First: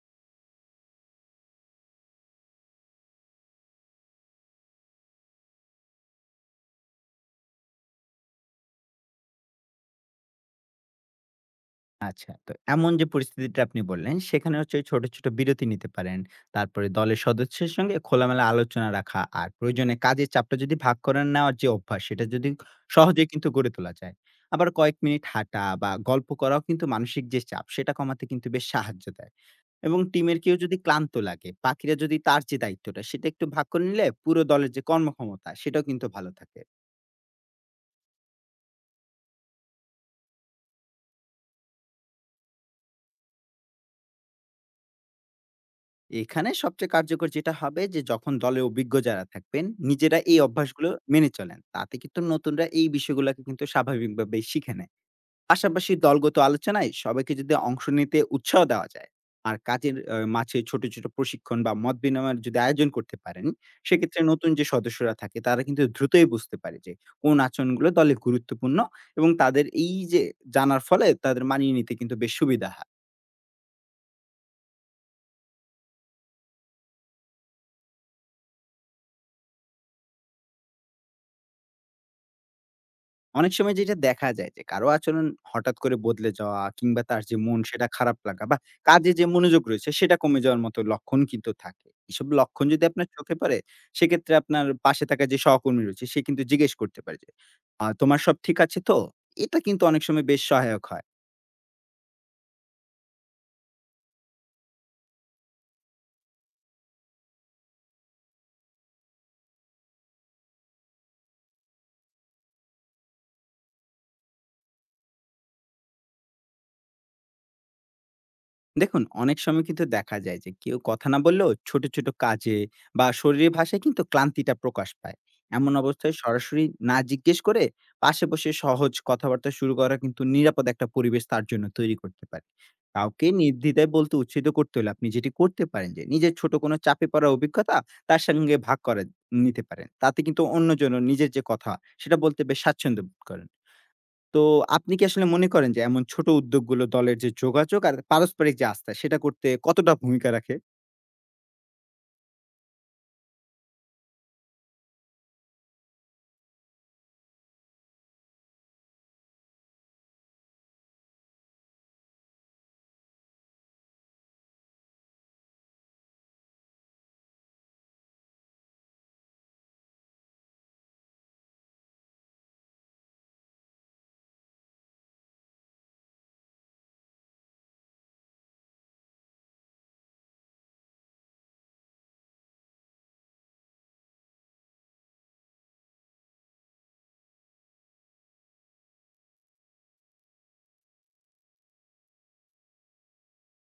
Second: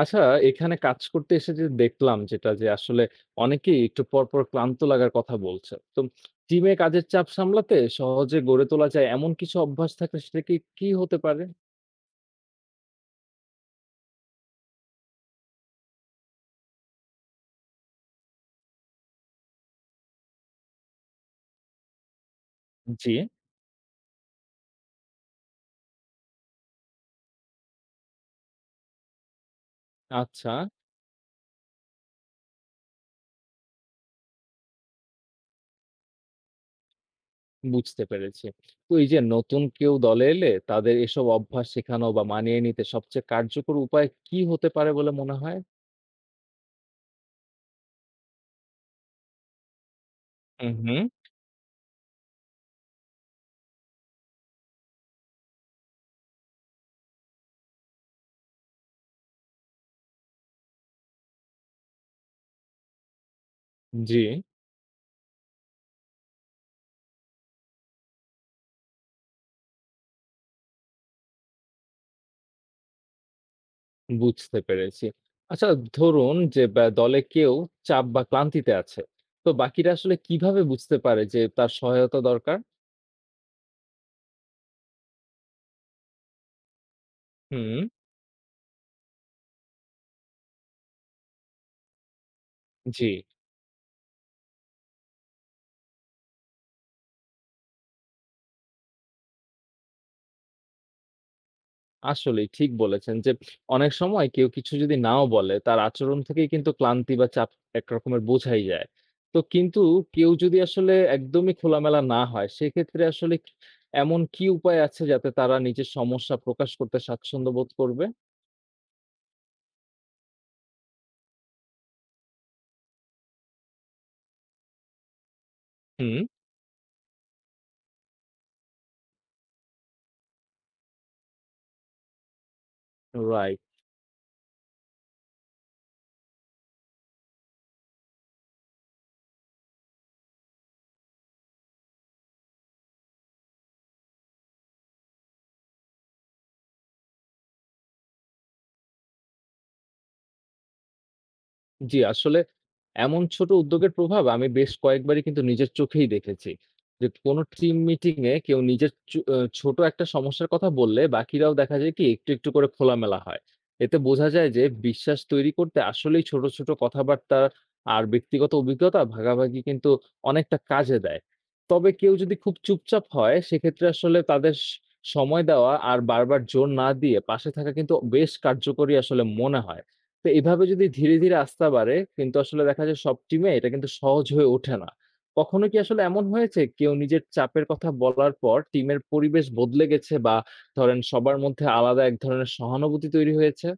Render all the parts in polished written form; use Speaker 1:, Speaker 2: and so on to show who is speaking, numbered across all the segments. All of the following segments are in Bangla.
Speaker 1: আচ্ছা, এখানে কাজ করতে এসে যে দেখলাম যেটা যে আসলে অনেকেই একটু পরপর ক্লান্ত লাগার কথা বলছে। তো টিমে কাজের চাপ সামলাতে সহজে গড়ে তোলা যায় এমন কিছু অভ্যাস থাকলে সেটা কি হতে পারে?
Speaker 2: আচ্ছা, তো এমন যে পরিস্থিতিটা আপনি বললেন, সেখানে হচ্ছে ওই ছোট, ছোট বিরতি নিতে পারেন। তারপরে দলের সদস্যের সঙ্গে খোলামেলা আলোচনা রাখা আর প্রয়োজনে কাজের চাপটা যদি ভাগ করে নেওয়ার যে অভ্যাস, সেটা যদি
Speaker 1: জি।
Speaker 2: সহজেই কিন্তু গড়ে তোলা যায়। আবার কয়েক মিনিট হাঁটা বা গল্প করাও কিন্তু মানসিক যে চাপ, সেটা কমাতে কিন্তু বেশ সাহায্য দেয়। এবং টিমের
Speaker 1: আচ্ছা,
Speaker 2: কেউ যদি ক্লান্ত লাগে, বাকিরা যদি তার যে দায়িত্বটা, সেটা একটু ভাগ করে নিলে পুরো দলের যে কর্মক্ষমতা, সেটাও কিন্তু ভালো থাকে।
Speaker 1: বুঝতে পেরেছি। তো এই যে নতুন কেউ দলে এলে তাদের এসব অভ্যাস শেখানো বা মানিয়ে নিতে সবচেয়ে কার্যকর উপায় কি হতে পারে বলে মনে হয়?
Speaker 2: এখানে সবচেয়ে কার্যকর যেটা হবে যে যখন দলে অভিজ্ঞ যারা থাকবেন, নিজেরা এই
Speaker 1: হুম,
Speaker 2: অভ্যাসগুলো
Speaker 1: হুম।
Speaker 2: মেনে চলেন। তাতে কিন্তু নতুনরা এই বিষয়গুলাকে কিন্তু স্বাভাবিকভাবেই শিখে নেয়। পাশাপাশি দলগত আলোচনায় সবাইকে যদি অংশ নিতে উৎসাহ দেওয়া যায়, আর কাজের মাঝে ছোট, ছোট প্রশিক্ষণ বা মত বিনিময়ের যদি আয়োজন করতে পারেন,
Speaker 1: জি।
Speaker 2: সেক্ষেত্রে নতুন যে সদস্যরা থাকে তারা কিন্তু দ্রুতই বুঝতে পারে যে কোন আচরণগুলো দলে গুরুত্বপূর্ণ এবং তাদের এই যে জানার ফলে তাদের মানিয়ে নিতে কিন্তু বেশ সুবিধা হয়।
Speaker 1: বুঝতে পেরেছি। আচ্ছা, ধরুন যে দলে কেউ চাপ বা ক্লান্তিতে আছে। তো বাকিরা আসলে কিভাবে বুঝতে পারে যে তার সহায়তা দরকার?
Speaker 2: অনেক সময় যেটা দেখা যায় যে কারো আচরণ হঠাৎ করে বদলে যাওয়া কিংবা তার যে মন
Speaker 1: হুম।
Speaker 2: সেটা খারাপ লাগা বা কাজে যে মনোযোগ রয়েছে সেটা কমে যাওয়ার মতো লক্ষণ কিন্তু থাকে। এসব লক্ষণ যদি
Speaker 1: জি,
Speaker 2: আপনার চোখে পড়ে সেক্ষেত্রে আপনার পাশে থাকা যে সহকর্মী রয়েছে সে কিন্তু জিজ্ঞেস করতে পারে যে, তোমার সব ঠিক আছে তো?" এটা কিন্তু অনেক সময় বেশ সহায়ক হয়।
Speaker 1: আসলেই ঠিক বলেছেন যে অনেক সময় কেউ কিছু যদি নাও বলে তার আচরণ থেকেই কিন্তু ক্লান্তি বা চাপ একরকমের বোঝাই যায়। তো কিন্তু কেউ যদি আসলে একদমই খোলামেলা না হয় সেক্ষেত্রে আসলে কি এমন কি উপায় আছে যাতে তারা নিজের সমস্যা প্রকাশ করতে স্বাচ্ছন্দ্য বোধ করবে?
Speaker 2: দেখুন, অনেক সময় কিন্তু দেখা যায় যে কেউ কথা না বললেও ছোট, ছোট কাজে বা শরীরের ভাষায় কিন্তু ক্লান্তিটা প্রকাশ পায়। এমন অবস্থায়
Speaker 1: হুম।
Speaker 2: সরাসরি না জিজ্ঞেস করে পাশে বসে সহজ কথাবার্তা শুরু করা কিন্তু নিরাপদ একটা পরিবেশ তার জন্য তৈরি করতে পারে। কাউকে
Speaker 1: রাইট।
Speaker 2: নির্দ্বিধায় বলতে উৎসাহিত করতে হলে আপনি যেটি করতে পারেন যে নিজের ছোট কোনো চাপে পড়ার অভিজ্ঞতা তার সঙ্গে ভাগ করে নিতে পারেন। তাতে কিন্তু অন্যজনও নিজের যে কথা সেটা বলতে বেশ স্বাচ্ছন্দ্য বোধ করেন। তো আপনি কি আসলে মনে করেন যে এমন ছোট উদ্যোগগুলো দলের যে যোগাযোগ আর পারস্পরিক যে আস্থা সেটা করতে কতটা ভূমিকা রাখে?
Speaker 1: জি, আসলে এমন ছোট উদ্যোগের প্রভাব আমি বেশ কয়েকবারই কিন্তু নিজের চোখেই দেখেছি। যে কোনো টিম মিটিং এ কেউ নিজের চু আ ছোট একটা সমস্যার কথা বললে বাকিরাও দেখা যায় কি একটু একটু করে খোলামেলা হয়। এতে বোঝা যায় যে বিশ্বাস তৈরি করতে আসলেই ছোট ছোট কথাবার্তা আর ব্যক্তিগত অভিজ্ঞতা ভাগাভাগি কিন্তু অনেকটা কাজে দেয়। তবে কেউ যদি খুব চুপচাপ হয় সেক্ষেত্রে আসলে তাদের সময় দেওয়া আর বারবার জোর না দিয়ে পাশে থাকা কিন্তু বেশ কার্যকরী আসলে মনে হয়। তো এভাবে যদি ধীরে ধীরে আস্থা বাড়ে কিন্তু আসলে দেখা যায় সব টিমে এটা কিন্তু সহজ হয়ে ওঠে না। কখনো কি আসলে এমন হয়েছে কেউ নিজের চাপের কথা বলার পর টিমের পরিবেশ বদলে গেছে বা ধরেন সবার মধ্যে আলাদা এক ধরনের সহানুভূতি তৈরি হয়েছে?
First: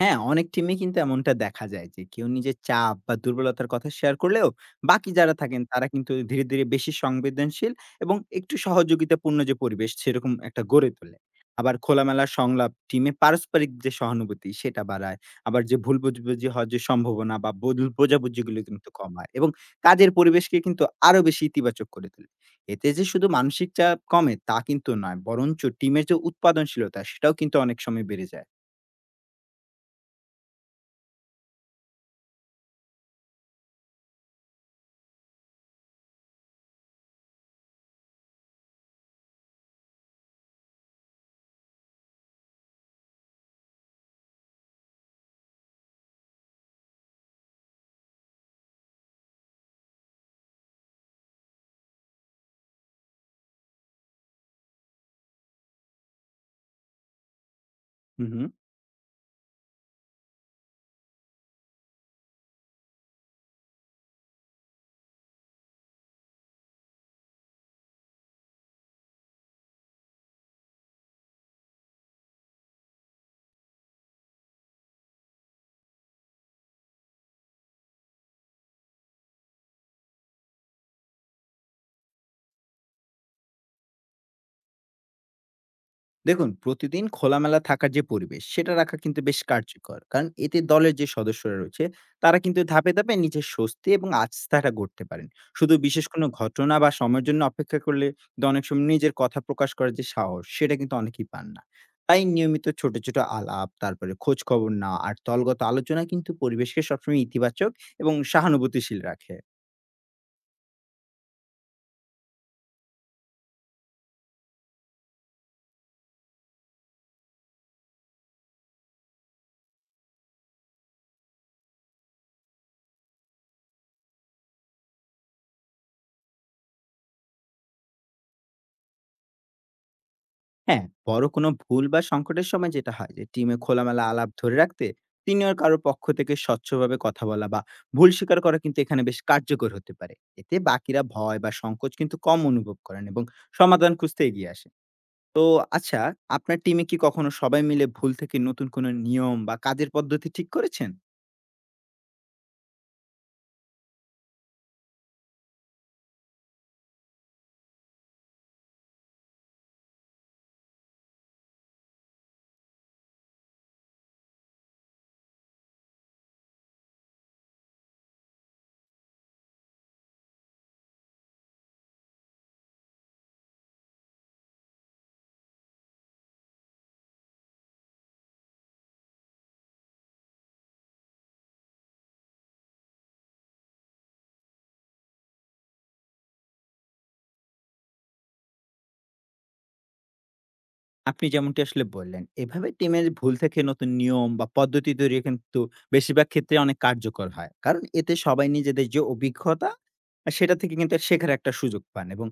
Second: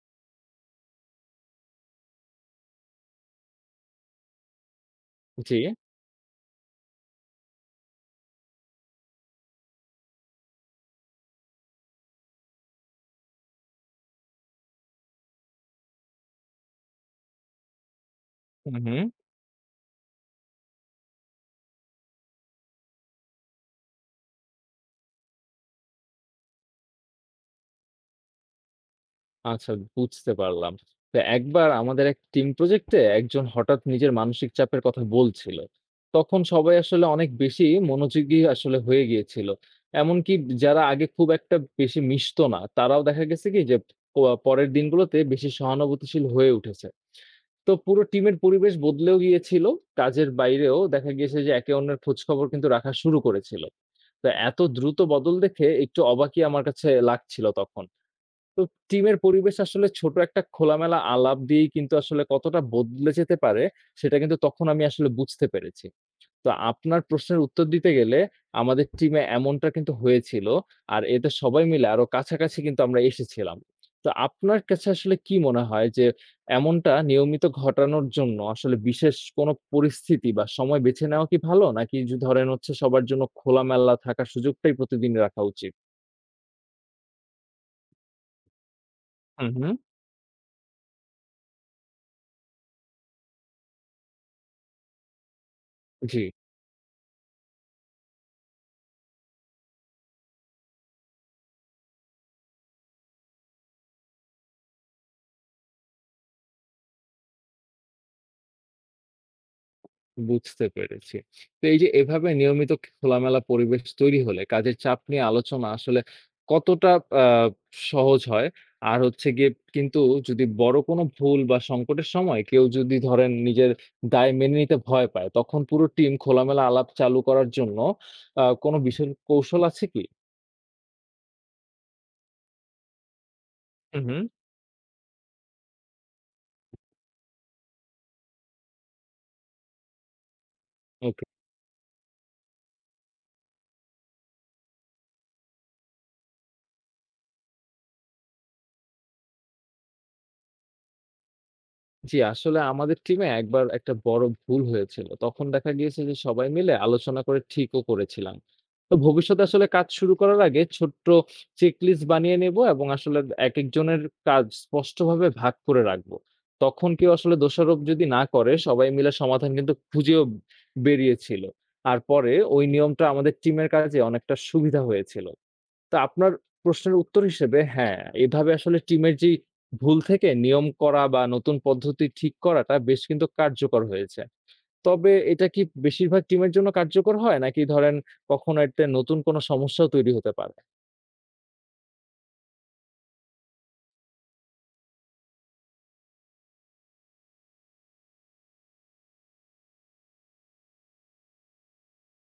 Speaker 2: হ্যাঁ, অনেক টিমে কিন্তু এমনটা দেখা যায় যে কেউ নিজের চাপ বা দুর্বলতার কথা শেয়ার করলেও বাকি যারা
Speaker 1: জি।
Speaker 2: থাকেন তারা কিন্তু ধীরে, ধীরে বেশি সংবেদনশীল এবং একটু সহযোগিতাপূর্ণ যে পরিবেশ সেরকম একটা গড়ে তোলে। আবার খোলামেলা সংলাপ টিমে পারস্পরিক যে সহানুভূতি সেটা বাড়ায়। আবার যে ভুল বুঝাবুঝি হওয়ার যে সম্ভাবনা বা ভুল বোঝাবুঝিগুলো
Speaker 1: হু,
Speaker 2: কিন্তু
Speaker 1: হু।
Speaker 2: কমায় এবং কাজের পরিবেশকে কিন্তু আরো বেশি ইতিবাচক করে তোলে। এতে যে শুধু মানসিক চাপ কমে তা কিন্তু নয়, বরঞ্চ টিমের যে উৎপাদনশীলতা সেটাও কিন্তু অনেক সময় বেড়ে যায়।
Speaker 1: আচ্ছা, বুঝতে পারলাম। তো একবার আমাদের এক টিম প্রজেক্টে একজন হঠাৎ নিজের মানসিক চাপের কথা বলছিল। তখন সবাই আসলে অনেক বেশি মনোযোগী আসলে হয়ে গিয়েছিল। এমনকি যারা আগে খুব একটা বেশি মিশতো না, তারাও দেখা গেছে কি যে প পরের দিনগুলোতে বেশি সহানুভূতিশীল হয়ে উঠেছে। তো পুরো টিমের পরিবেশ বদলেও গিয়েছিল। কাজের বাইরেও দেখা গিয়েছে যে একে অন্যের খোঁজখবর কিন্তু রাখা শুরু করেছিল। তো এত দ্রুত বদল দেখে একটু অবাকই আমার কাছে লাগছিল তখন।
Speaker 2: হু, হু।
Speaker 1: তো টিমের পরিবেশ আসলে ছোট একটা খোলামেলা আলাপ দিয়েই কিন্তু আসলে কতটা বদলে যেতে পারে, সেটা কিন্তু তখন আমি আসলে বুঝতে পেরেছি। তো আপনার প্রশ্নের উত্তর দিতে গেলে আমাদের টিমে এমনটা কিন্তু হয়েছিল। আর এতে সবাই মিলে আরো কাছাকাছি কিন্তু আমরা এসেছিলাম। তো আপনার কাছে আসলে কি মনে হয় যে এমনটা নিয়মিত ঘটানোর জন্য আসলে বিশেষ কোনো পরিস্থিতি বা সময় বেছে নেওয়া কি ভালো? নাকি ধরেন হচ্ছে সবার জন্য খোলামেলা থাকার সুযোগটাই প্রতিদিন রাখা উচিত?
Speaker 2: দেখুন, প্রতিদিন খোলামেলা থাকার যে পরিবেশ সেটা রাখা কিন্তু বেশ
Speaker 1: হুম।
Speaker 2: কার্যকর, কারণ এতে দলের যে সদস্যরা রয়েছে তারা কিন্তু ধাপে ধাপে নিজের স্বস্তি এবং আস্থাটা গড়তে পারেন। শুধু বিশেষ
Speaker 1: জি।
Speaker 2: কোনো ঘটনা বা সময়ের জন্য অপেক্ষা করলে কিন্তু অনেক সময় নিজের কথা প্রকাশ করার যে সাহস সেটা কিন্তু অনেকেই পান না। তাই নিয়মিত ছোট ছোট আলাপ, তারপরে খোঁজ খবর না আর দলগত আলোচনা কিন্তু পরিবেশকে সবসময় ইতিবাচক এবং সহানুভূতিশীল রাখে।
Speaker 1: বুঝতে পেরেছি। তো এই যে এভাবে নিয়মিত খোলামেলা পরিবেশ তৈরি হলে কাজের চাপ নিয়ে আলোচনা আসলে কতটা আ সহজ হয়? আর হচ্ছে গিয়ে কিন্তু যদি বড় কোনো ভুল বা সংকটের সময় কেউ যদি ধরেন নিজের দায় মেনে নিতে ভয় পায়, তখন পুরো টিম খোলামেলা আলাপ চালু করার জন্য কোনো বিশেষ কৌশল আছে কি?
Speaker 2: হ্যাঁ, বড় কোনো ভুল বা সংকটের সময় যেটা হয় যে টিমে
Speaker 1: হু,
Speaker 2: খোলামেলা
Speaker 1: হু।
Speaker 2: আলাপ ধরে রাখতে সিনিয়র কারোর পক্ষ থেকে স্বচ্ছভাবে কথা বলা বা ভুল স্বীকার করা কিন্তু এখানে বেশ কার্যকর হতে পারে। এতে বাকিরা
Speaker 1: ওকে।
Speaker 2: ভয় বা সংকোচ কিন্তু কম অনুভব করেন এবং সমাধান খুঁজতে এগিয়ে আসে। তো আচ্ছা, আপনার টিমে কি কখনো সবাই মিলে ভুল থেকে নতুন কোনো নিয়ম বা কাজের পদ্ধতি ঠিক করেছেন?
Speaker 1: জি, আসলে আমাদের টিমে একবার একটা বড় ভুল হয়েছিল। তখন দেখা গিয়েছে যে সবাই মিলে আলোচনা করে ঠিকও করেছিলাম। তো ভবিষ্যতে আসলে কাজ শুরু করার আগে ছোট্ট চেকলিস্ট বানিয়ে নেব এবং আসলে একেকজনের কাজ স্পষ্টভাবে ভাগ করে রাখবো। তখন কেউ আসলে দোষারোপ যদি না করে সবাই মিলে সমাধান কিন্তু খুঁজেও বেরিয়েছিল। আর পরে ওই নিয়মটা আমাদের টিমের কাজে অনেকটা সুবিধা হয়েছিল। তো আপনার প্রশ্নের উত্তর হিসেবে হ্যাঁ, এভাবে আসলে টিমের যেই ভুল থেকে নিয়ম করা বা নতুন পদ্ধতি ঠিক করাটা বেশ কিন্তু কার্যকর হয়েছে। তবে এটা কি বেশিরভাগ টিমের জন্য কার্যকর হয়? নাকি ধরেন কখনো এতে নতুন কোনো সমস্যাও তৈরি হতে পারে?
Speaker 2: আপনি যেমনটি আসলে বললেন, এভাবে টিমের ভুল থেকে নতুন নিয়ম বা পদ্ধতি তৈরি কিন্তু বেশিরভাগ ক্ষেত্রে অনেক কার্যকর হয়। কারণ এতে সবাই নিজেদের যে অভিজ্ঞতা, সেটা থেকে কিন্তু শেখার একটা সুযোগ পান এবং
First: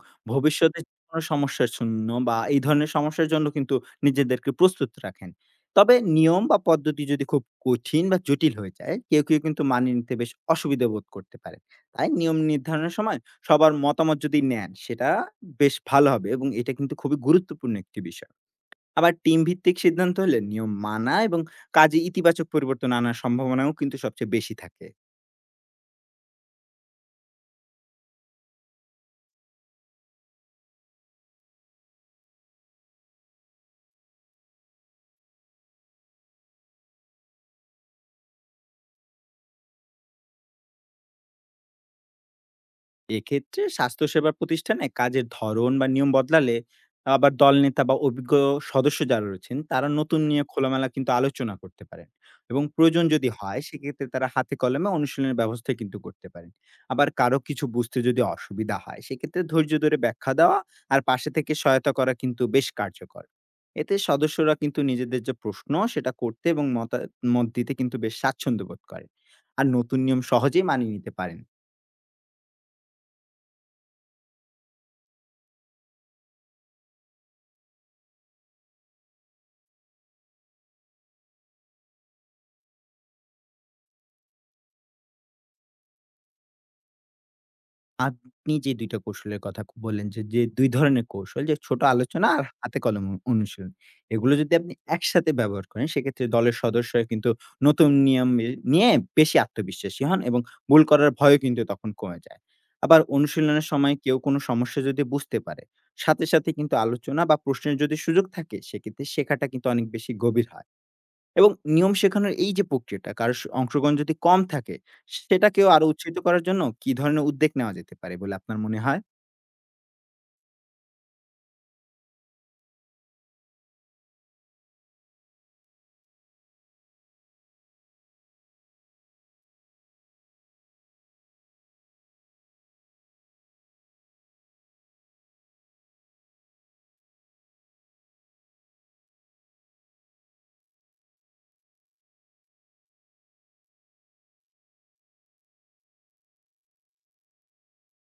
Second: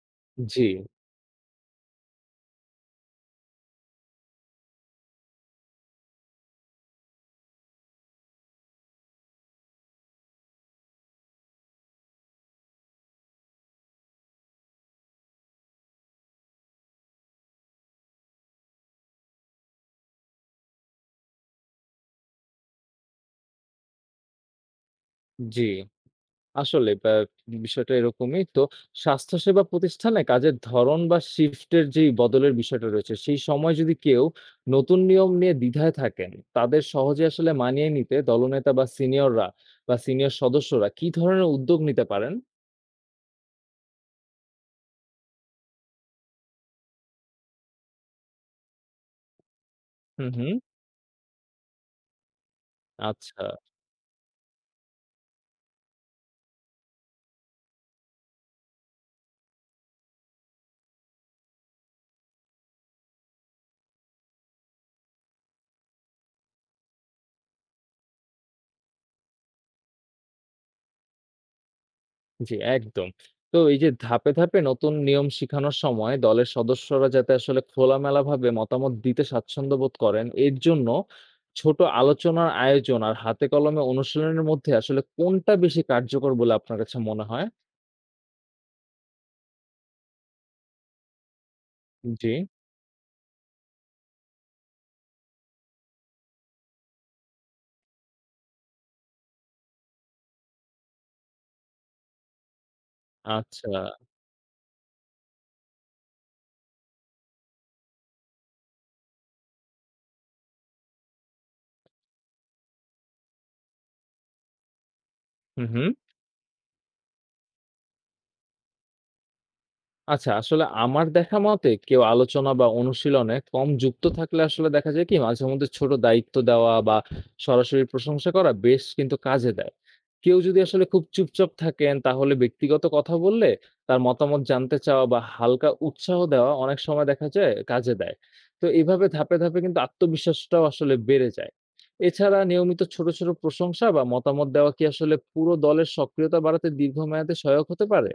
Speaker 1: জি,
Speaker 2: ভবিষ্যতে কোনো সমস্যার জন্য বা এই ধরনের সমস্যার জন্য কিন্তু নিজেদেরকে প্রস্তুত রাখেন। তবে নিয়ম বা পদ্ধতি যদি খুব কঠিন বা জটিল হয়ে যায়, কেউ কিন্তু মানিয়ে নিতে বেশ অসুবিধা বোধ করতে পারেন। তাই নিয়ম নির্ধারণের সময় সবার মতামত যদি নেন, সেটা বেশ ভালো হবে এবং এটা কিন্তু খুবই গুরুত্বপূর্ণ একটি বিষয়। আবার টিম ভিত্তিক সিদ্ধান্ত হলে নিয়ম মানা এবং কাজে ইতিবাচক পরিবর্তন আনার সম্ভাবনাও কিন্তু সবচেয়ে বেশি থাকে।
Speaker 1: জি। আসলে বিষয়টা এরকমই। তো স্বাস্থ্যসেবা প্রতিষ্ঠানে কাজের ধরন বা শিফটের যেই বদলের বিষয়টা রয়েছে, সেই সময় যদি কেউ নতুন নিয়ম নিয়ে দ্বিধায় থাকেন, তাদের সহজে আসলে মানিয়ে নিতে দলনেতা বা সিনিয়র সদস্যরা কি ধরনের উদ্যোগ নিতে পারেন?
Speaker 2: এক্ষেত্রে স্বাস্থ্যসেবা প্রতিষ্ঠানে কাজের ধরন বা নিয়ম বদলালে আবার দলনেতা বা অভিজ্ঞ সদস্য যারা রয়েছেন তারা নতুন
Speaker 1: হুম,
Speaker 2: নিয়ে
Speaker 1: হুম।
Speaker 2: খোলামেলা কিন্তু আলোচনা করতে পারেন এবং প্রয়োজন যদি
Speaker 1: আচ্ছা।
Speaker 2: হয় সেক্ষেত্রে তারা হাতে কলমে অনুশীলনের ব্যবস্থা কিন্তু করতে পারেন। আবার কারো কিছু বুঝতে যদি অসুবিধা হয় সেক্ষেত্রে ধৈর্য ধরে ব্যাখ্যা দেওয়া আর পাশে থেকে সহায়তা করা কিন্তু বেশ কার্যকর। এতে সদস্যরা কিন্তু নিজেদের যে প্রশ্ন সেটা করতে এবং মতামত দিতে কিন্তু বেশ স্বাচ্ছন্দ্য বোধ করেন আর নতুন নিয়ম সহজেই মানিয়ে নিতে পারেন।
Speaker 1: জি, একদম। তো এই যে ধাপে ধাপে নতুন নিয়ম শিখানোর সময় দলের সদস্যরা যাতে আসলে খোলামেলাভাবে মতামত দিতে স্বাচ্ছন্দ্য বোধ করেন, এর জন্য ছোট আলোচনার আয়োজন আর হাতে কলমে অনুশীলনের মধ্যে আসলে কোনটা বেশি কার্যকর বলে আপনার কাছে মনে হয়?
Speaker 2: আপনি যে ২ টা কৌশলের কথা বললেন, যে, যে ২ ধরনের কৌশল যে ছোট আলোচনা
Speaker 1: জি,
Speaker 2: আর হাতে কলমে অনুশীলন। এগুলো যদি আপনি একসাথে ব্যবহার করেন সেক্ষেত্রে দলের সদস্যরা কিন্তু নতুন নিয়ম নিয়ে বেশি আত্মবিশ্বাসী হন এবং ভুল করার ভয়ও কিন্তু তখন কমে যায়। আবার অনুশীলনের
Speaker 1: আচ্ছা।
Speaker 2: সময় কেউ কোনো সমস্যা যদি বুঝতে পারে, সাথে, সাথে কিন্তু আলোচনা বা প্রশ্নের যদি সুযোগ থাকে সেক্ষেত্রে শেখাটা কিন্তু অনেক বেশি গভীর হয়। এবং নিয়ম শেখানোর এই যে প্রক্রিয়াটা, কারো অংশগ্রহণ যদি কম থাকে,
Speaker 1: হু,
Speaker 2: সেটাকেও
Speaker 1: হু।
Speaker 2: আরো উৎসাহিত করার জন্য কি ধরনের উদ্যোগ নেওয়া যেতে পারে বলে আপনার মনে হয়?
Speaker 1: আচ্ছা, আসলে আমার দেখা মতে কেউ আলোচনা বা অনুশীলনে কম যুক্ত থাকলে আসলে দেখা যায় কি মাঝেমধ্যে ছোট দায়িত্ব দেওয়া বা সরাসরি প্রশংসা করা বেশ কিন্তু কাজে দেয়। কেউ যদি আসলে খুব চুপচাপ থাকেন তাহলে ব্যক্তিগত কথা বললে তার মতামত জানতে চাওয়া বা হালকা উৎসাহ দেওয়া অনেক সময় দেখা যায় কাজে দেয়। তো এভাবে ধাপে ধাপে কিন্তু আত্মবিশ্বাসটাও আসলে বেড়ে যায়। এছাড়া নিয়মিত ছোট ছোট প্রশংসা বা মতামত দেওয়া কি আসলে পুরো দলের সক্রিয়তা বাড়াতে দীর্ঘমেয়াদে সহায়ক হতে পারে?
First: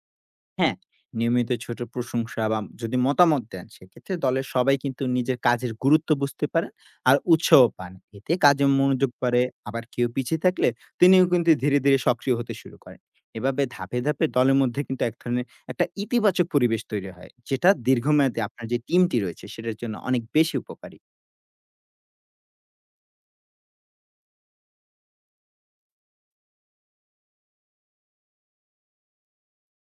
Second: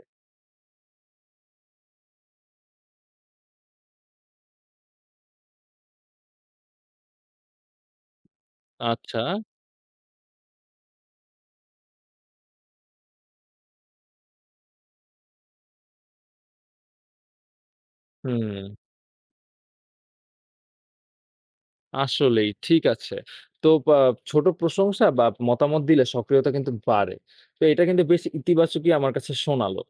Speaker 2: হ্যাঁ, নিয়মিত ছোট প্রশংসা বা যদি মতামত দেন, সেক্ষেত্রে দলের সবাই কিন্তু নিজের কাজের গুরুত্ব বুঝতে পারেন আর উৎসাহ পান। এতে কাজে মনোযোগ
Speaker 1: আচ্ছা,
Speaker 2: বাড়ে, আবার কেউ পিছিয়ে থাকলে তিনিও কিন্তু ধীরে, ধীরে সক্রিয় হতে শুরু করেন। এভাবে ধাপে, ধাপে দলের মধ্যে কিন্তু এক ধরনের একটা ইতিবাচক পরিবেশ তৈরি হয়, যেটা দীর্ঘমেয়াদে আপনার
Speaker 1: হুম।
Speaker 2: যে টিমটি রয়েছে, সেটার জন্য অনেক বেশি উপকারী।
Speaker 1: আসলেই ঠিক আছে। তো ছোট প্রশংসা বা মতামত দিলে সক্রিয়তা কিন্তু বাড়ে। তো এটা কিন্তু বেশ ইতিবাচকই আমার কাছে শোনালো।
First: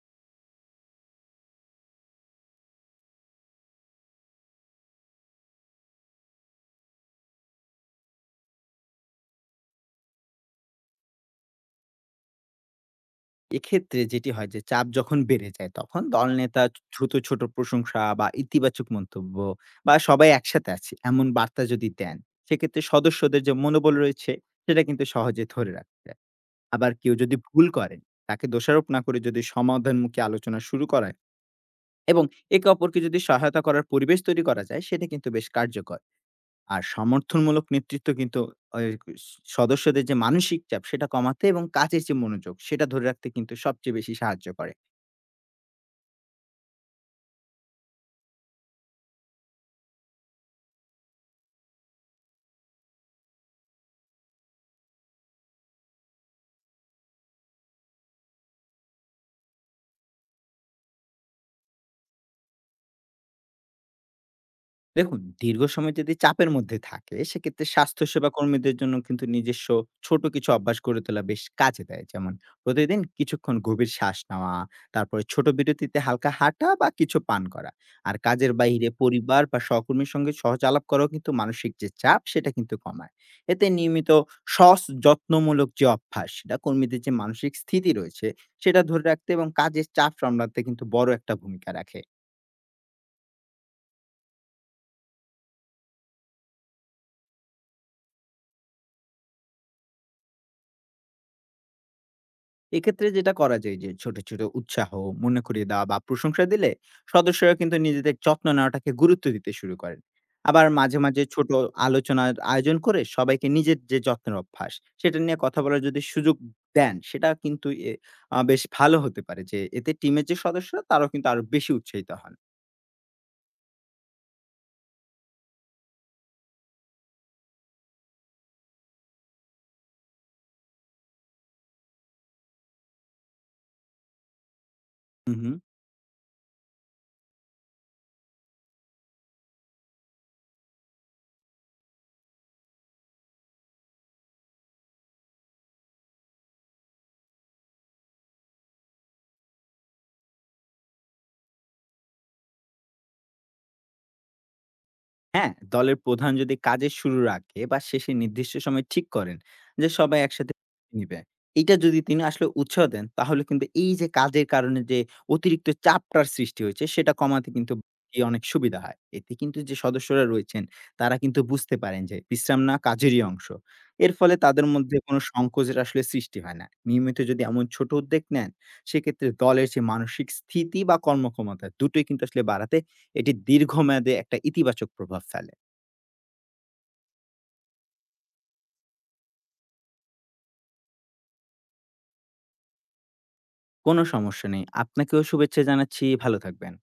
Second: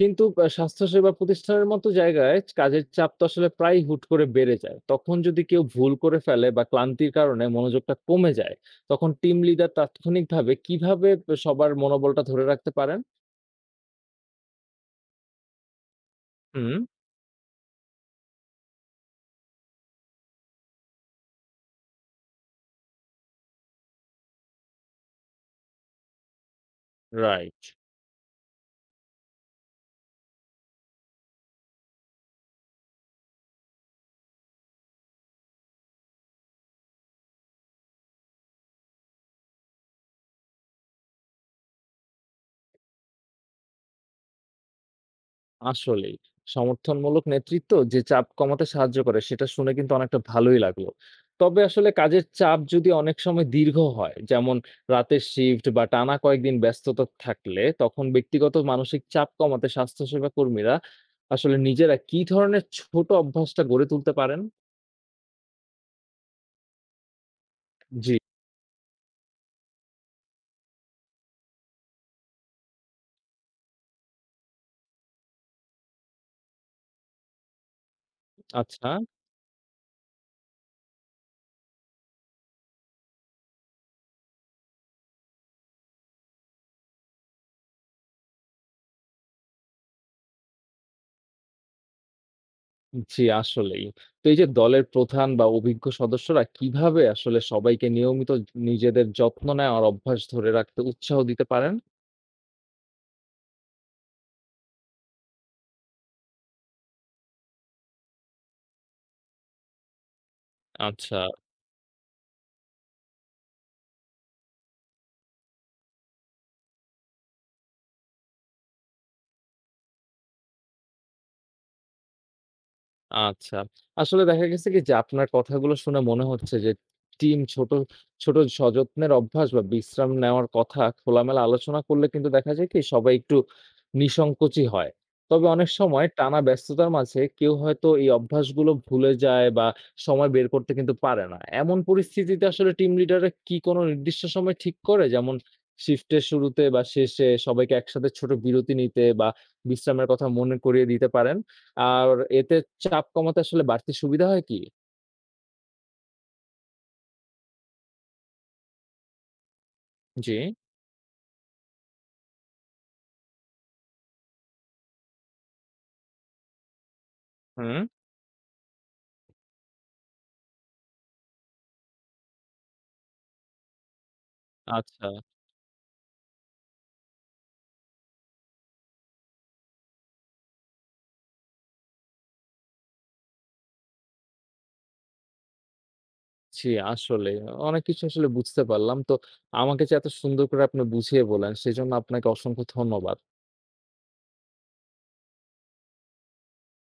Speaker 1: কিন্তু স্বাস্থ্যসেবা প্রতিষ্ঠানের মতো জায়গায় কাজের চাপ তো আসলে প্রায়ই হুট করে বেড়ে যায়। তখন যদি কেউ ভুল করে ফেলে বা ক্লান্তির কারণে মনোযোগটা কমে যায়, তখন টিম লিডার তাৎক্ষণিকভাবে কিভাবে সবার মনোবলটা ধরে রাখতে পারেন?
Speaker 2: এক্ষেত্রে যেটি হয় যে চাপ যখন বেড়ে যায় তখন দলনেতা
Speaker 1: হুম,
Speaker 2: দ্রুত ছোট প্রশংসা বা ইতিবাচক মন্তব্য বা সবাই একসাথে আছে এমন বার্তা যদি দেন সেক্ষেত্রে সদস্যদের যে মনোবল রয়েছে সেটা কিন্তু সহজে ধরে রাখতে যায়। আবার কেউ যদি
Speaker 1: রাইট।
Speaker 2: ভুল করেন তাকে দোষারোপ না করে যদি সমাধানমুখী আলোচনা শুরু করায় এবং একে অপরকে যদি সহায়তা করার পরিবেশ তৈরি করা যায় সেটা কিন্তু বেশ কার্যকর। আর সমর্থনমূলক নেতৃত্ব কিন্তু আহ, সদস্যদের যে মানসিক চাপ সেটা কমাতে এবং কাজের যে মনোযোগ সেটা ধরে রাখতে কিন্তু সবচেয়ে বেশি সাহায্য করে।
Speaker 1: আসলেই। সমর্থনমূলক নেতৃত্ব যে চাপ কমাতে সাহায্য করে সেটা শুনে কিন্তু অনেকটা ভালোই লাগলো। তবে আসলে কাজের চাপ যদি অনেক সময় দীর্ঘ হয়, যেমন রাতের শিফট বা টানা কয়েকদিন ব্যস্ততা থাকলে তখন ব্যক্তিগত মানসিক চাপ কমাতে স্বাস্থ্যসেবা কর্মীরা আসলে নিজেরা কি ধরনের ছোট অভ্যাসটা গড়ে তুলতে পারেন?
Speaker 2: দেখুন, দীর্ঘ সময় যদি চাপের মধ্যে থাকে, সেক্ষেত্রে
Speaker 1: জি,
Speaker 2: স্বাস্থ্যসেবা কর্মীদের জন্য কিন্তু নিজস্ব ছোট কিছু অভ্যাস গড়ে তোলা বেশ কাজে দেয়। যেমন প্রতিদিন কিছুক্ষণ গভীর শ্বাস নেওয়া, তারপরে ছোট বিরতিতে হালকা হাঁটা বা কিছু পান করা। আর কাজের বাইরে
Speaker 1: আচ্ছা।
Speaker 2: পরিবার বা সহকর্মীর সঙ্গে সহজ আলাপ করাও কিন্তু মানসিক যে চাপ, সেটা কিন্তু কমায়। এতে নিয়মিত যত্নমূলক যে অভ্যাস, সেটা কর্মীদের যে মানসিক স্থিতি রয়েছে, সেটা ধরে রাখতে এবং কাজের চাপ সামলাতে কিন্তু বড় একটা ভূমিকা রাখে।
Speaker 1: জি, আসলেই। তো এই যে দলের প্রধান বা অভিজ্ঞ সদস্যরা কিভাবে আসলে সবাইকে নিয়মিত নিজেদের যত্ন নেওয়ার অভ্যাস ধরে রাখতে উৎসাহ দিতে পারেন?
Speaker 2: এক্ষেত্রে যেটা করা যায় যে ছোট, ছোট উৎসাহ মনে করিয়ে দেওয়া বা প্রশংসা দিলে সদস্যরা কিন্তু নিজেদের যত্ন নেওয়াটাকে গুরুত্ব দিতে শুরু করেন। আবার মাঝে,
Speaker 1: আচ্ছা,
Speaker 2: মাঝে ছোট আলোচনার আয়োজন করে সবাইকে নিজের যে যত্নের অভ্যাস সেটা নিয়ে কথা বলার যদি সুযোগ দেন সেটা কিন্তু এ আ বেশ ভালো হতে পারে, যে এতে টিমের যে সদস্যরা তারাও কিন্তু আরো বেশি উৎসাহিত হন।
Speaker 1: আচ্ছা। আসলে দেখা গেছে কি যে আপনার কথাগুলো শুনে মনে হচ্ছে যে টিম ছোট ছোট সযত্নের অভ্যাস বা বিশ্রাম নেওয়ার কথা খোলামেলা আলোচনা করলে কিন্তু দেখা যায় কি সবাই একটু নিঃসংকোচই হয়।
Speaker 2: হু,
Speaker 1: তবে
Speaker 2: হু।
Speaker 1: অনেক সময় টানা ব্যস্ততার মাঝে কেউ হয়তো এই অভ্যাসগুলো ভুলে যায় বা সময় বের করতে কিন্তু পারে না। এমন পরিস্থিতিতে আসলে টিম লিডাররা কি কোনো নির্দিষ্ট সময় ঠিক করে? যেমন শিফটের শুরুতে বা শেষে সবাইকে একসাথে ছোট বিরতি নিতে বা বিশ্রামের কথা মনে করিয়ে দিতে পারেন? আর এতে চাপ কমাতে আসলে বাড়তি সুবিধা হয় কি?
Speaker 2: হ্যাঁ, দলের প্রধান যদি কাজের শুরুর আগে বা শেষে নির্দিষ্ট সময় ঠিক করেন যে সবাই
Speaker 1: জি,
Speaker 2: একসাথে নিবে, এটা যদি তিনি আসলে উৎসাহ দেন তাহলে কিন্তু এই যে কাজের কারণে যে অতিরিক্ত চাপটার সৃষ্টি হয়েছে সেটা কমাতে কিন্তু
Speaker 1: হুম।
Speaker 2: এই অনেক সুবিধা হয়। এতে কিন্তু যে সদস্যরা রয়েছেন তারা কিন্তু বুঝতে পারেন যে বিশ্রাম না কাজেরই অংশ। এর ফলে তাদের মধ্যে
Speaker 1: আচ্ছা।
Speaker 2: কোনো সংকোচের আসলে সৃষ্টি হয় না। নিয়মিত যদি এমন ছোট উদ্যোগ নেন সেক্ষেত্রে দলের যে মানসিক স্থিতি বা কর্মক্ষমতা দুটোই কিন্তু আসলে বাড়াতে এটি দীর্ঘমেয়াদে একটা ইতিবাচক প্রভাব ফেলে।
Speaker 1: জি, আসলে অনেক কিছু আসলে বুঝতে পারলাম। তো আমাকে যে এত সুন্দর করে আপনি বুঝিয়ে বললেন, সেজন্য আপনাকে অসংখ্য ধন্যবাদ।
Speaker 2: কোনো সমস্যা নেই। আপনাকেও শুভেচ্ছা জানাচ্ছি। ভালো থাকবেন।